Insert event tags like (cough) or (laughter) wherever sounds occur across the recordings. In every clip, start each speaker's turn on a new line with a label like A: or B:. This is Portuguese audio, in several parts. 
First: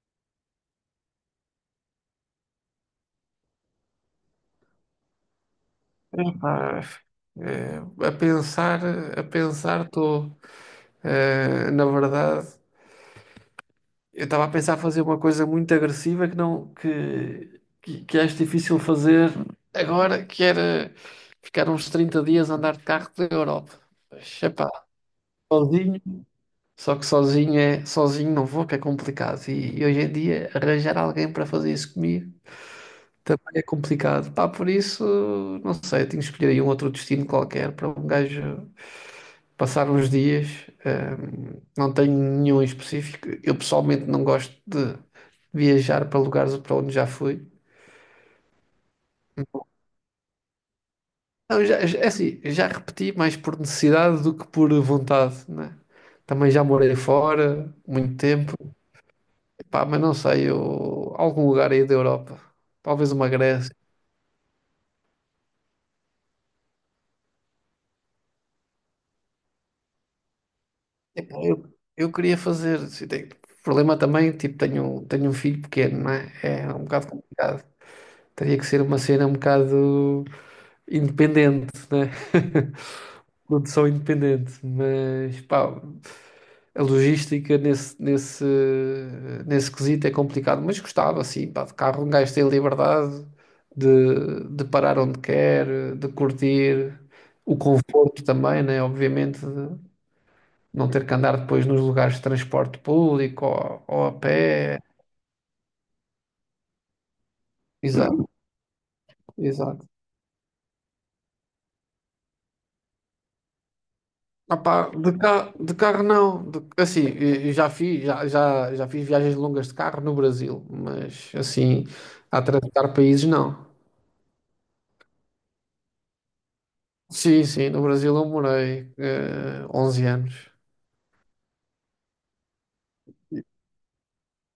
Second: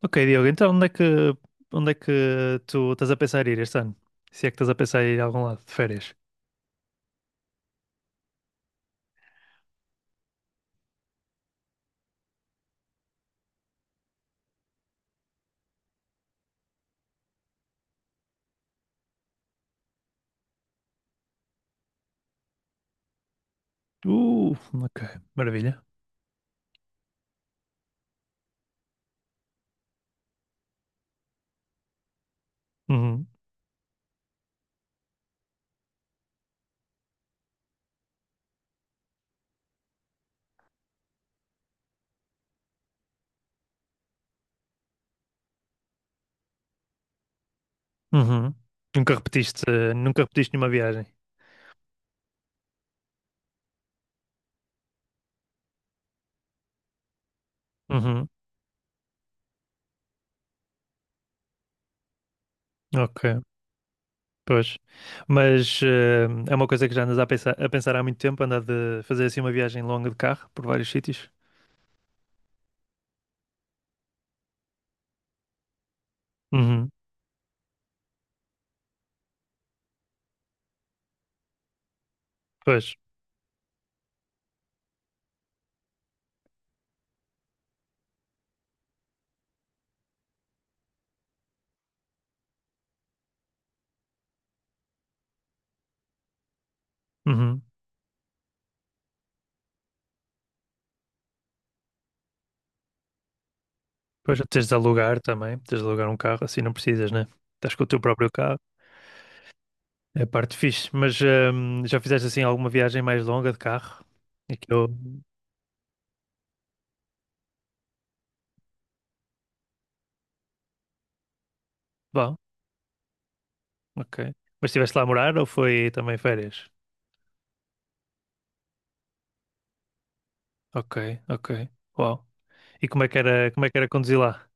A: Ok, Diogo, então onde é que tu estás a pensar ir este ano? Se é que estás a pensar ir a algum lado de férias?
B: Epá, eh, a pensar, a pensar estou, na verdade, eu estava a pensar fazer uma coisa muito agressiva que não que, que acho difícil fazer agora, que era ficar uns 30 dias a andar de carro pela Europa. Mas,
A: Uh,
B: epá,
A: ok, maravilha.
B: sozinho. Só que sozinho é, sozinho não vou, que é complicado. E hoje em dia arranjar alguém para fazer isso comigo
A: Uhum,
B: também é complicado. Pá, por isso, não sei, tenho que escolher aí um outro destino qualquer para um gajo passar uns dias. Não tenho nenhum em específico. Eu pessoalmente não gosto de viajar para lugares para onde já fui.
A: uhum. Nunca repetiste, nunca repetiste nenhuma viagem.
B: Não, é assim, já repeti mais por necessidade do que por vontade, né? Também já morei fora muito
A: Uhum,
B: tempo. Pá, mas não sei, eu, algum lugar aí da Europa, talvez uma
A: ok,
B: Grécia.
A: pois. Mas é uma coisa que já andas a pensar há muito tempo, andar de fazer assim uma viagem longa de carro por vários sítios.
B: Epá, eu queria fazer. O problema também, tipo, tenho um filho pequeno, não é? É um
A: Uhum,
B: bocado complicado. Teria que ser uma cena um bocado independente, né?
A: pois.
B: (laughs) Produção independente, mas pá, a logística nesse quesito é complicado, mas gostava assim, pá, de carro um gajo tem liberdade de parar onde quer, de curtir, o
A: Uhum.
B: conforto também, né? Obviamente, de não ter que andar depois nos lugares de transporte público ou a
A: Pois tens de
B: pé,
A: alugar também, tens de alugar um carro, assim não precisas, né? Estás com o teu
B: exato,
A: próprio carro.
B: exato.
A: É a parte fixe, mas já fizeste assim alguma viagem mais longa de carro? É que eu.
B: Opá, de carro não. Assim, eu já fiz, já fiz viagens longas de carro no Brasil, mas assim,
A: Bom,
B: a atravessar países não.
A: ok. Mas estiveste lá a morar ou foi também férias?
B: Sim, sim, no Brasil eu morei 11 anos.
A: Ok, ok. Uau. E como é que era conduzir lá?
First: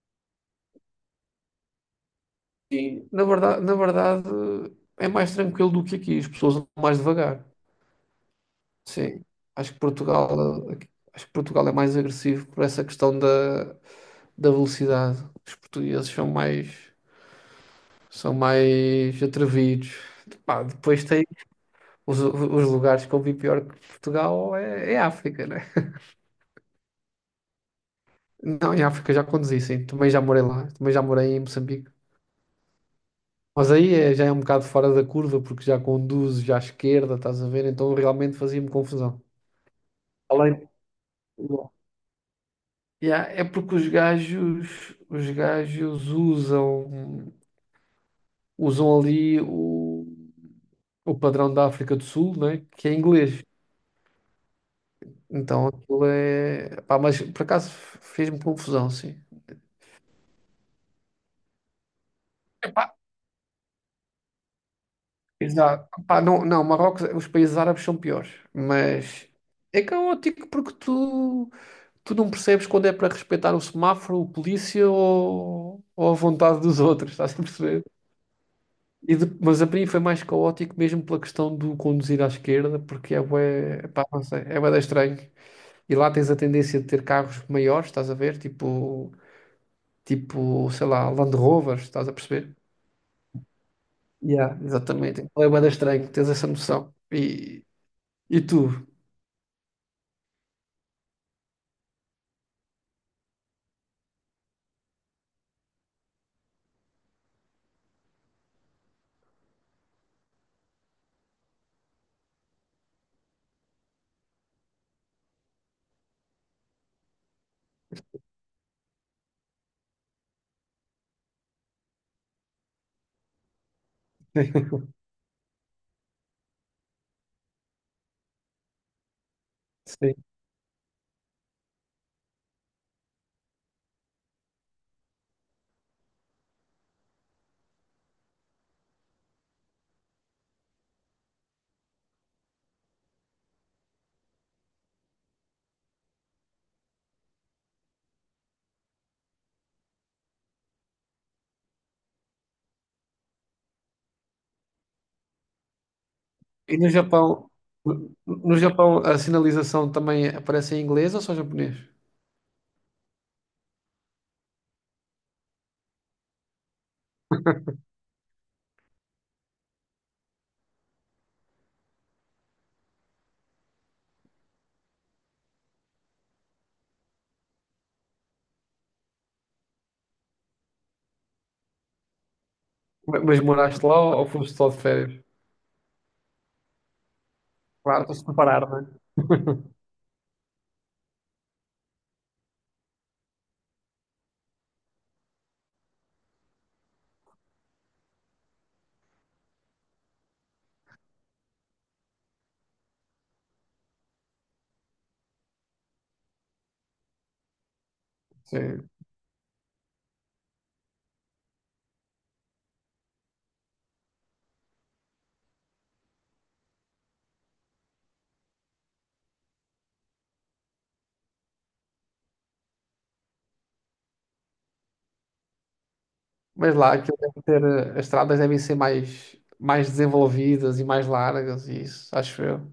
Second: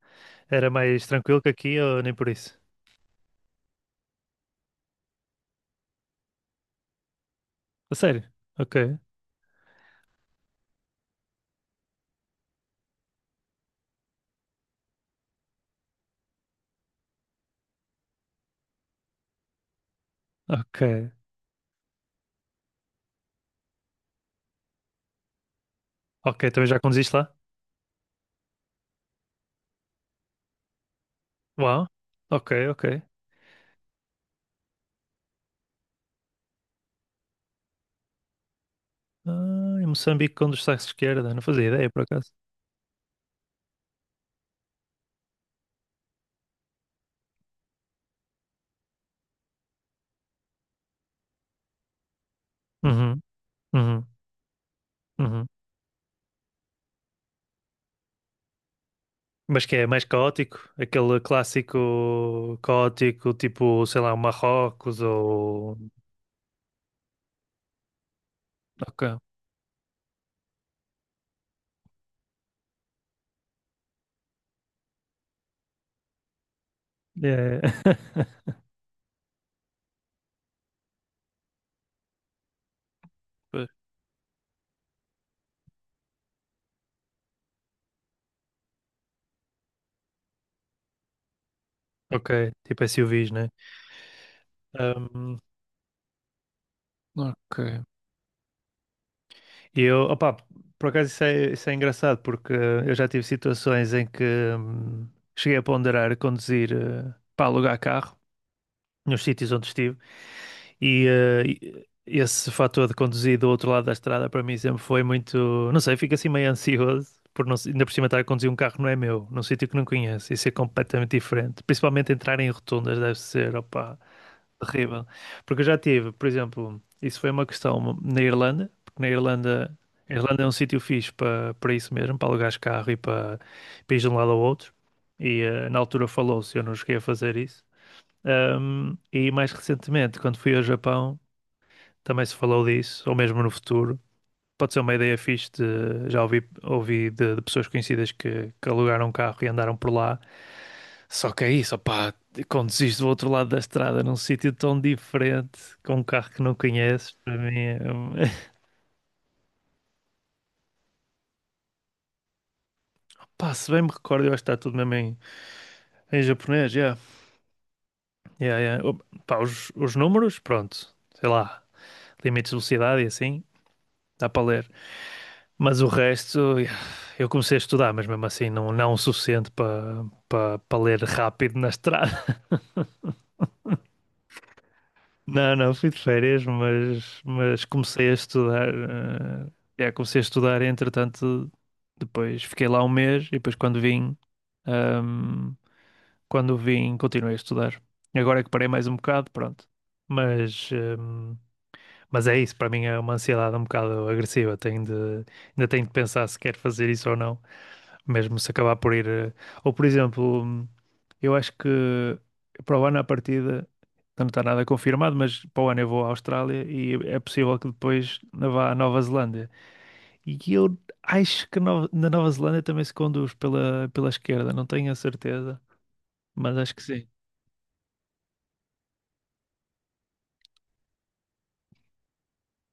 A: Era mais tranquilo que aqui ou nem por isso?
B: E na verdade é mais tranquilo do que aqui, as pessoas andam mais devagar.
A: A sério? Ok,
B: Sim, acho que Portugal, eh, acho que Portugal é mais agressivo por essa questão da velocidade. Os portugueses são mais atrevidos. Pá, depois
A: ok.
B: tem os os, lugares que eu vi pior que Portugal é África, né?
A: Ok, também já conduziste lá?
B: Não, em África já conduzi, sim. Também já morei lá. Também já morei em
A: Uau.
B: Moçambique.
A: Ok, ok.
B: Mas já é um bocado fora da curva, porque já conduzo já à esquerda, estás a ver? Então realmente fazia-me confusão.
A: Ah, em Moçambique
B: Além.
A: conduz-se à esquerda, não fazia ideia por acaso.
B: Yeah, é porque os gajos usam ali o padrão da África do Sul, né? Que é
A: Uhum,
B: inglês.
A: uhum, uhum.
B: Então aquilo é. Pá, mas por acaso fez-me confusão, sim.
A: Mas que é mais caótico? Aquele clássico caótico, tipo, sei lá, Marrocos ou.
B: Exato. Pá, não, não, Marrocos, os países árabes são piores,
A: Ok.
B: mas é caótico porque tu não percebes quando é para respeitar o semáforo, o polícia ou a vontade dos outros, estás a
A: É.
B: perceber?
A: (laughs)
B: Mas a mim foi mais caótico mesmo pela questão do conduzir à esquerda, porque é
A: Pois.
B: bué, pá, não sei, é bué da estranho. E lá tens a tendência de ter carros maiores, estás a ver? Tipo, sei lá, Land Rovers, estás a
A: Ok,
B: perceber?
A: tipo SUVs, né?
B: Yeah, exatamente.
A: Um,
B: É bué da estranho, tens essa noção.
A: Ok.
B: E tu?
A: E eu, opá, por acaso isso é engraçado, porque eu já tive situações em que hum, cheguei a ponderar conduzir para alugar carro nos sítios onde estive. E esse fator de conduzir do outro lado da estrada para mim sempre foi muito, não sei, fico assim meio ansioso por não, ainda por cima estar a conduzir um carro não é meu, num sítio que não conheço, isso é completamente diferente. Principalmente entrar em rotundas deve ser, opá,
B: Sim.
A: terrível. Porque eu já tive, por exemplo, isso foi uma questão na Irlanda, porque na Irlanda, a Irlanda é um sítio fixe para isso mesmo, para alugares carro e para, para ir de um lado ao outro. E na altura falou-se, eu não cheguei a fazer isso. E mais recentemente, quando fui ao Japão, também se falou disso, ou mesmo no futuro. Pode ser uma ideia fixe de, já ouvi, de pessoas conhecidas que alugaram um carro e andaram por lá. Só que é isso, opá, conduziste do outro lado da estrada num sítio tão diferente, com um carro que não
B: E no
A: conheces, para
B: Japão,
A: mim
B: no
A: é...
B: no
A: (laughs)
B: Japão a sinalização também aparece em inglês ou só japonês?
A: Pá, se bem me recordo, eu acho que está tudo mesmo em, em japonês, yeah. Yeah, yeah. Oh, pá, os números, pronto, sei lá, limites de velocidade e assim, dá para ler. Mas o resto, eu comecei a estudar, mas mesmo assim não, não o suficiente para ler rápido na estrada. (laughs)
B: Mas moraste lá ou foste só de férias?
A: Não, não, fui de férias, mas
B: Claro,
A: comecei a
B: para se
A: estudar.
B: comparar, não é?
A: Comecei a estudar, e, entretanto, depois fiquei lá um mês e depois ahm, quando vim, continuei a estudar. E agora é que parei mais um bocado, pronto. Mas, ahm, mas é isso, para mim é uma ansiedade um bocado agressiva. Tenho de, ainda tenho de pensar se quero fazer isso ou não, mesmo se acabar
B: Sim.
A: por ir. Ou, por exemplo, eu acho que para o ano, à partida, não está nada confirmado, mas para o ano eu vou à Austrália e é possível que depois vá à Nova Zelândia. E eu acho que na Nova Zelândia também se conduz pela, pela esquerda, não tenho a certeza, mas acho
B: Mas
A: que
B: lá
A: sim.
B: aquilo deve ter, as estradas devem ser mais desenvolvidas e mais largas, e isso, acho eu.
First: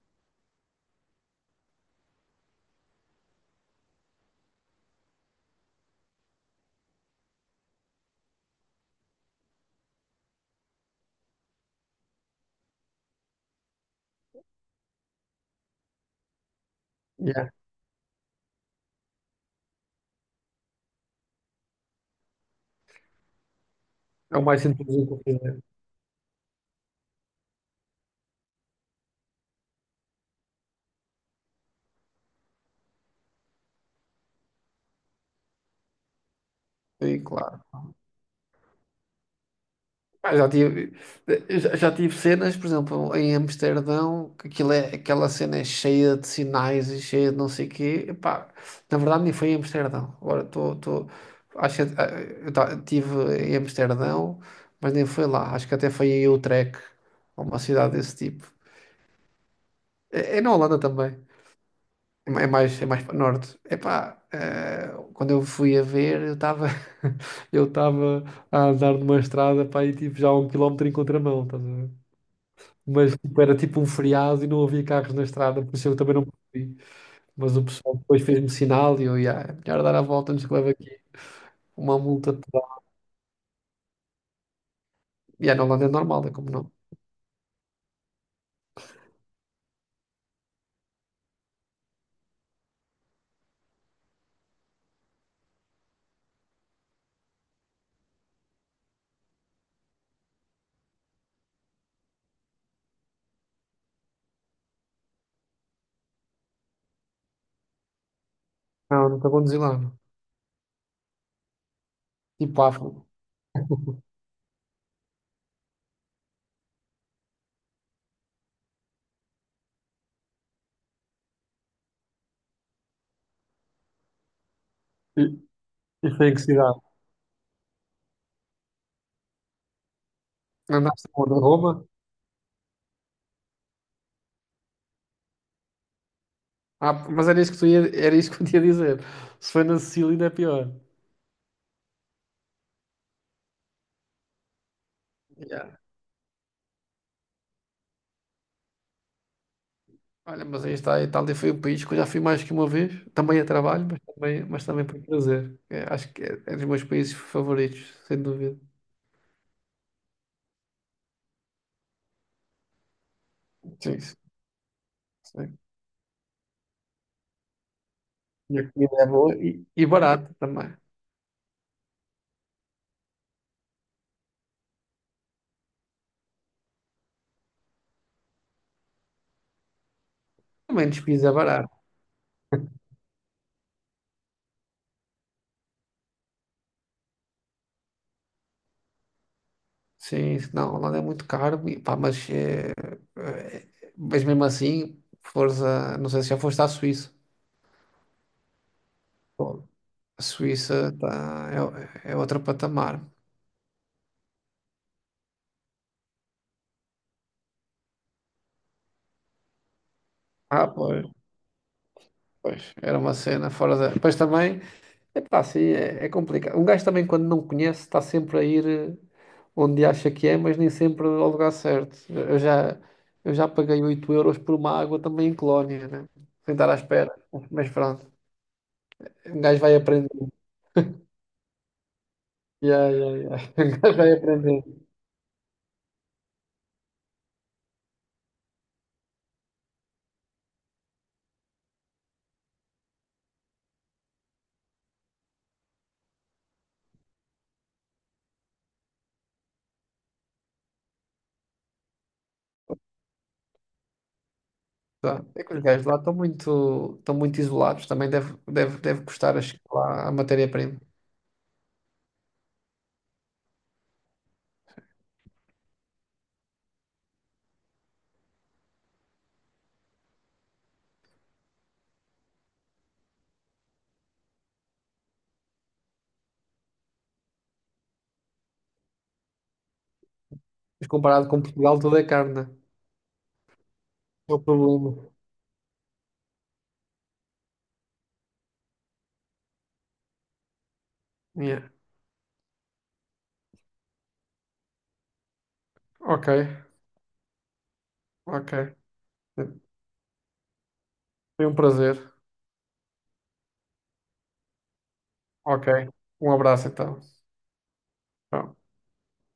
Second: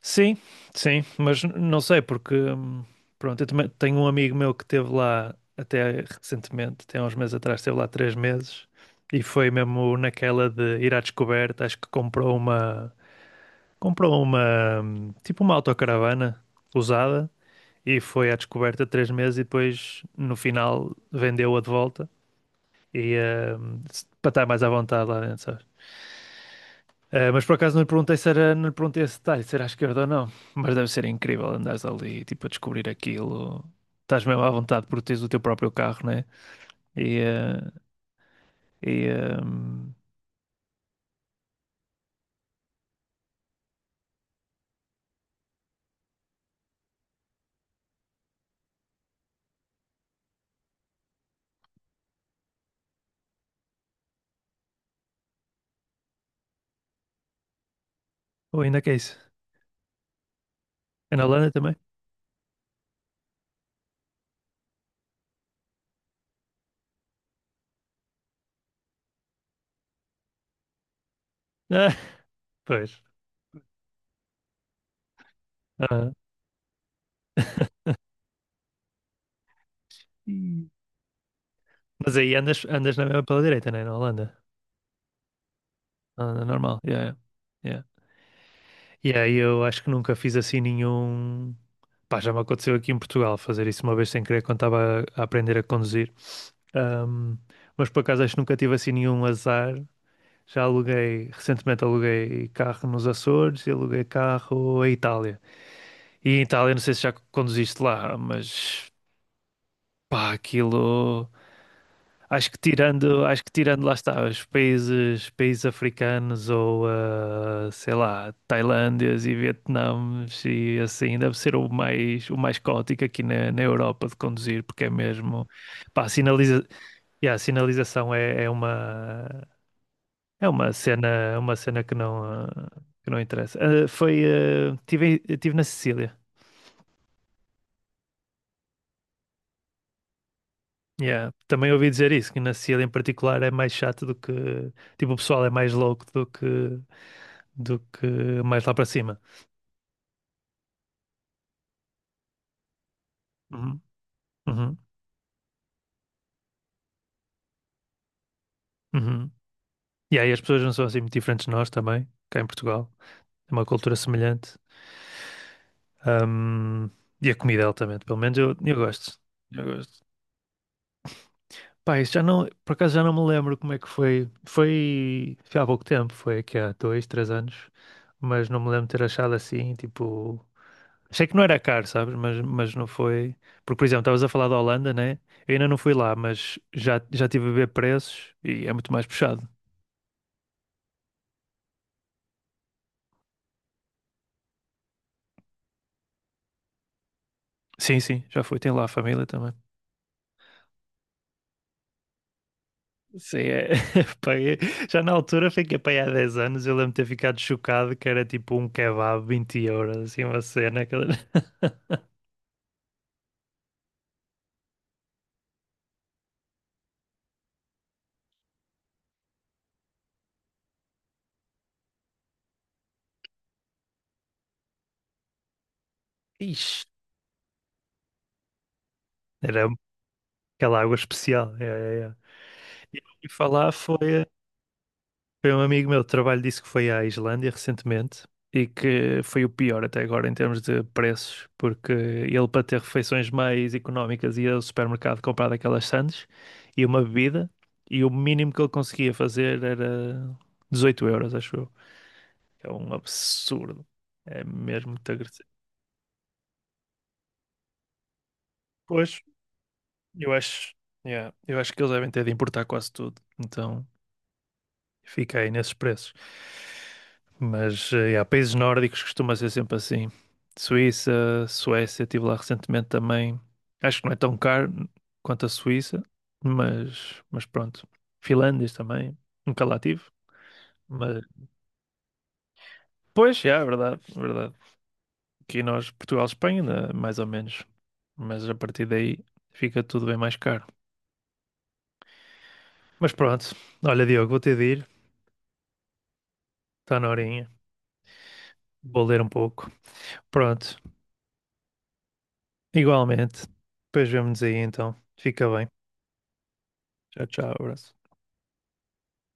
A: Sim, sim, mas não sei porque, pronto, eu também tenho um amigo meu que esteve lá até recentemente, até há uns meses atrás, esteve lá três meses e foi mesmo naquela de ir à descoberta, acho que comprou uma, comprou uma tipo uma autocaravana usada
B: Yeah.
A: e foi à descoberta três meses e depois no final vendeu-a de volta e para
B: É o
A: estar mais
B: mais
A: à vontade
B: inteligente a
A: lá dentro,
B: fazer.
A: mas por acaso não lhe perguntei se era, não lhe perguntei esse detalhe, se era à esquerda ou não. Mas deve ser incrível andares ali, tipo, a descobrir aquilo. Estás mesmo à vontade porque tens o teu próprio carro, né? E,
B: Sim,
A: eh,
B: claro.
A: e eh,
B: Pá, já tive cenas, por exemplo, em Amsterdão, que aquilo é, aquela cena é cheia de sinais e cheia de não sei o quê. Epá, na verdade, nem foi em Amsterdão. Acho que tive em Amsterdão, mas nem foi lá. Acho que até foi em Utrecht, ou uma cidade desse tipo.
A: ou ainda que é isso?
B: É na Holanda também.
A: É na Holanda também?
B: É é mais para norte. Epá, quando eu fui a ver, eu estava (laughs) eu estava a andar numa estrada, para e tipo já a um quilómetro em contramão, estás a ver?
A: Ah, (laughs) pois.
B: Mas tipo, era tipo um feriado e não havia carros na estrada, por isso eu
A: Ah.
B: também não percebi. Mas o pessoal depois fez-me sinal e eu, yeah, é melhor dar a volta antes que leve
A: Hum.
B: aqui uma
A: Mas aí
B: multa
A: andas,
B: pedal.
A: andas na mesma pela direita, né? Na Holanda.
B: E yeah, na Holanda é
A: Na
B: normal, é
A: Holanda
B: como não.
A: normal. Yeah, yeah. Yeah. E aí eu acho que nunca fiz assim nenhum. Pá, já me aconteceu aqui em Portugal fazer isso uma vez sem querer quando estava a aprender a conduzir. Ahm, mas por acaso acho que nunca tive assim nenhum azar. Já aluguei, recentemente aluguei carro nos Açores e aluguei carro à Itália. E em Itália, não sei se já conduziste lá, mas
B: Não, nunca conduzi lá, não.
A: pá, aquilo.
B: Tipo afro.
A: Acho que tirando lá
B: (laughs)
A: está, os países, países africanos ou ah, sei lá, Tailândias e Vietnãs e assim, deve ser o mais caótico aqui na, na Europa de conduzir, porque é
B: E,
A: mesmo, pá,
B: e foi em que
A: sinaliza,
B: cidade?
A: yeah, a sinalização é, é uma.
B: Andaste onde?
A: É
B: A
A: uma cena
B: Roma?
A: que não, ah, que não interessa. Ah, foi, ah, tive na Sicília.
B: Era isso que eu te ia dizer. Se foi na Sicília ainda é pior.
A: Yeah. Também ouvi dizer isso, que na Sicília em particular é mais chato do que, tipo, o pessoal é mais
B: Yeah.
A: louco do que mais lá para cima.
B: Olha, mas aí está, a Itália foi um país que eu já fui mais que uma vez, também a
A: Uhum,
B: trabalho, mas
A: uhum,
B: também por prazer. É, acho que é dos meus países favoritos, sem dúvida.
A: uhum. E aí as pessoas não são assim muito diferentes de nós também, cá em Portugal. É uma cultura
B: Sim, sim,
A: semelhante.
B: sim.
A: Ahm, e a comida altamente, pelo menos
B: E a
A: eu
B: comida é
A: gosto.
B: boa
A: Eu
B: e
A: gosto.
B: barata também.
A: Pá, isso já não, por acaso já não me lembro como é que foi. Foi, foi há pouco tempo, foi aqui há dois, três anos, mas não me lembro de ter achado assim, tipo.
B: Também
A: Achei
B: despesa é
A: que não era
B: barato.
A: caro, sabes? Mas não foi. Porque, por exemplo, estavas a falar da Holanda, né? Eu ainda não fui lá, mas já, já estive a ver preços e é muito mais puxado.
B: Sim, não, a Holanda é muito caro, e pá, eh, mas mesmo assim, força, não sei se já foste à Suíça.
A: Sim, sim, já fui. Tem lá a família também.
B: Pô, a Suíça é, é outro patamar.
A: Sim, é. (laughs) Pá, eu- Já na altura fiquei para aí há 10 anos. Eu lembro de ter ficado chocado que era tipo um kebab 20€, assim, uma
B: Ah,
A: cena.
B: pois,
A: Aquela- (laughs)
B: pois, era uma cena fora da. Pois também. Epá, sim, é, é complicado. Um gajo também, quando não conhece, está sempre a ir onde acha que é, mas nem sempre ao lugar certo. Eu já paguei 8 euros por uma água também em Colónia, né? Sem estar à
A: Ixi.
B: espera. Mas pronto, um gajo
A: Era.
B: vai aprendendo.
A: Aquela água especial. É, é, é.
B: Yeah,
A: E eu
B: yeah,
A: ouvi
B: yeah. (laughs) Um
A: falar
B: gajo vai
A: foi,
B: aprendendo.
A: foi um amigo meu de trabalho disse que foi à Islândia recentemente e que foi o pior até agora em termos de preços, porque ele para ter refeições mais económicas ia ao supermercado comprar daquelas sandes e uma bebida e o mínimo que ele conseguia fazer era 18€, acho eu. É um absurdo. É mesmo muito
B: Tá. É
A: agressivo.
B: que os gajos lá estão muito isolados. Também deve
A: Pois,
B: custar a chegar lá a
A: eu acho,
B: matéria-prima.
A: yeah, eu acho que eles devem ter de importar quase tudo. Então. Fiquei nesses preços. Mas há países nórdicos costuma ser sempre assim. Suíça, Suécia, estive lá recentemente também. Acho que não é tão caro quanto a Suíça, mas pronto. Finlândias também, nunca lá tive.
B: Mas
A: Mas,
B: comparado com Portugal, tudo é carne. Né?
A: pois, já, é verdade, é
B: É o
A: verdade.
B: problema.
A: Aqui nós, Portugal, Espanha, ainda mais ou menos. Mas a partir daí fica tudo bem mais caro.
B: Yeah.
A: Mas pronto, olha, Diogo, vou ter de ir.
B: Ok,
A: Está na horinha.
B: ok.
A: Vou ler um pouco. Pronto,
B: Foi um prazer.
A: igualmente. Depois vemo-nos aí então. Fica
B: Ok.
A: bem.
B: Um abraço então.
A: Tchau, tchau, abraço.
B: Tchau.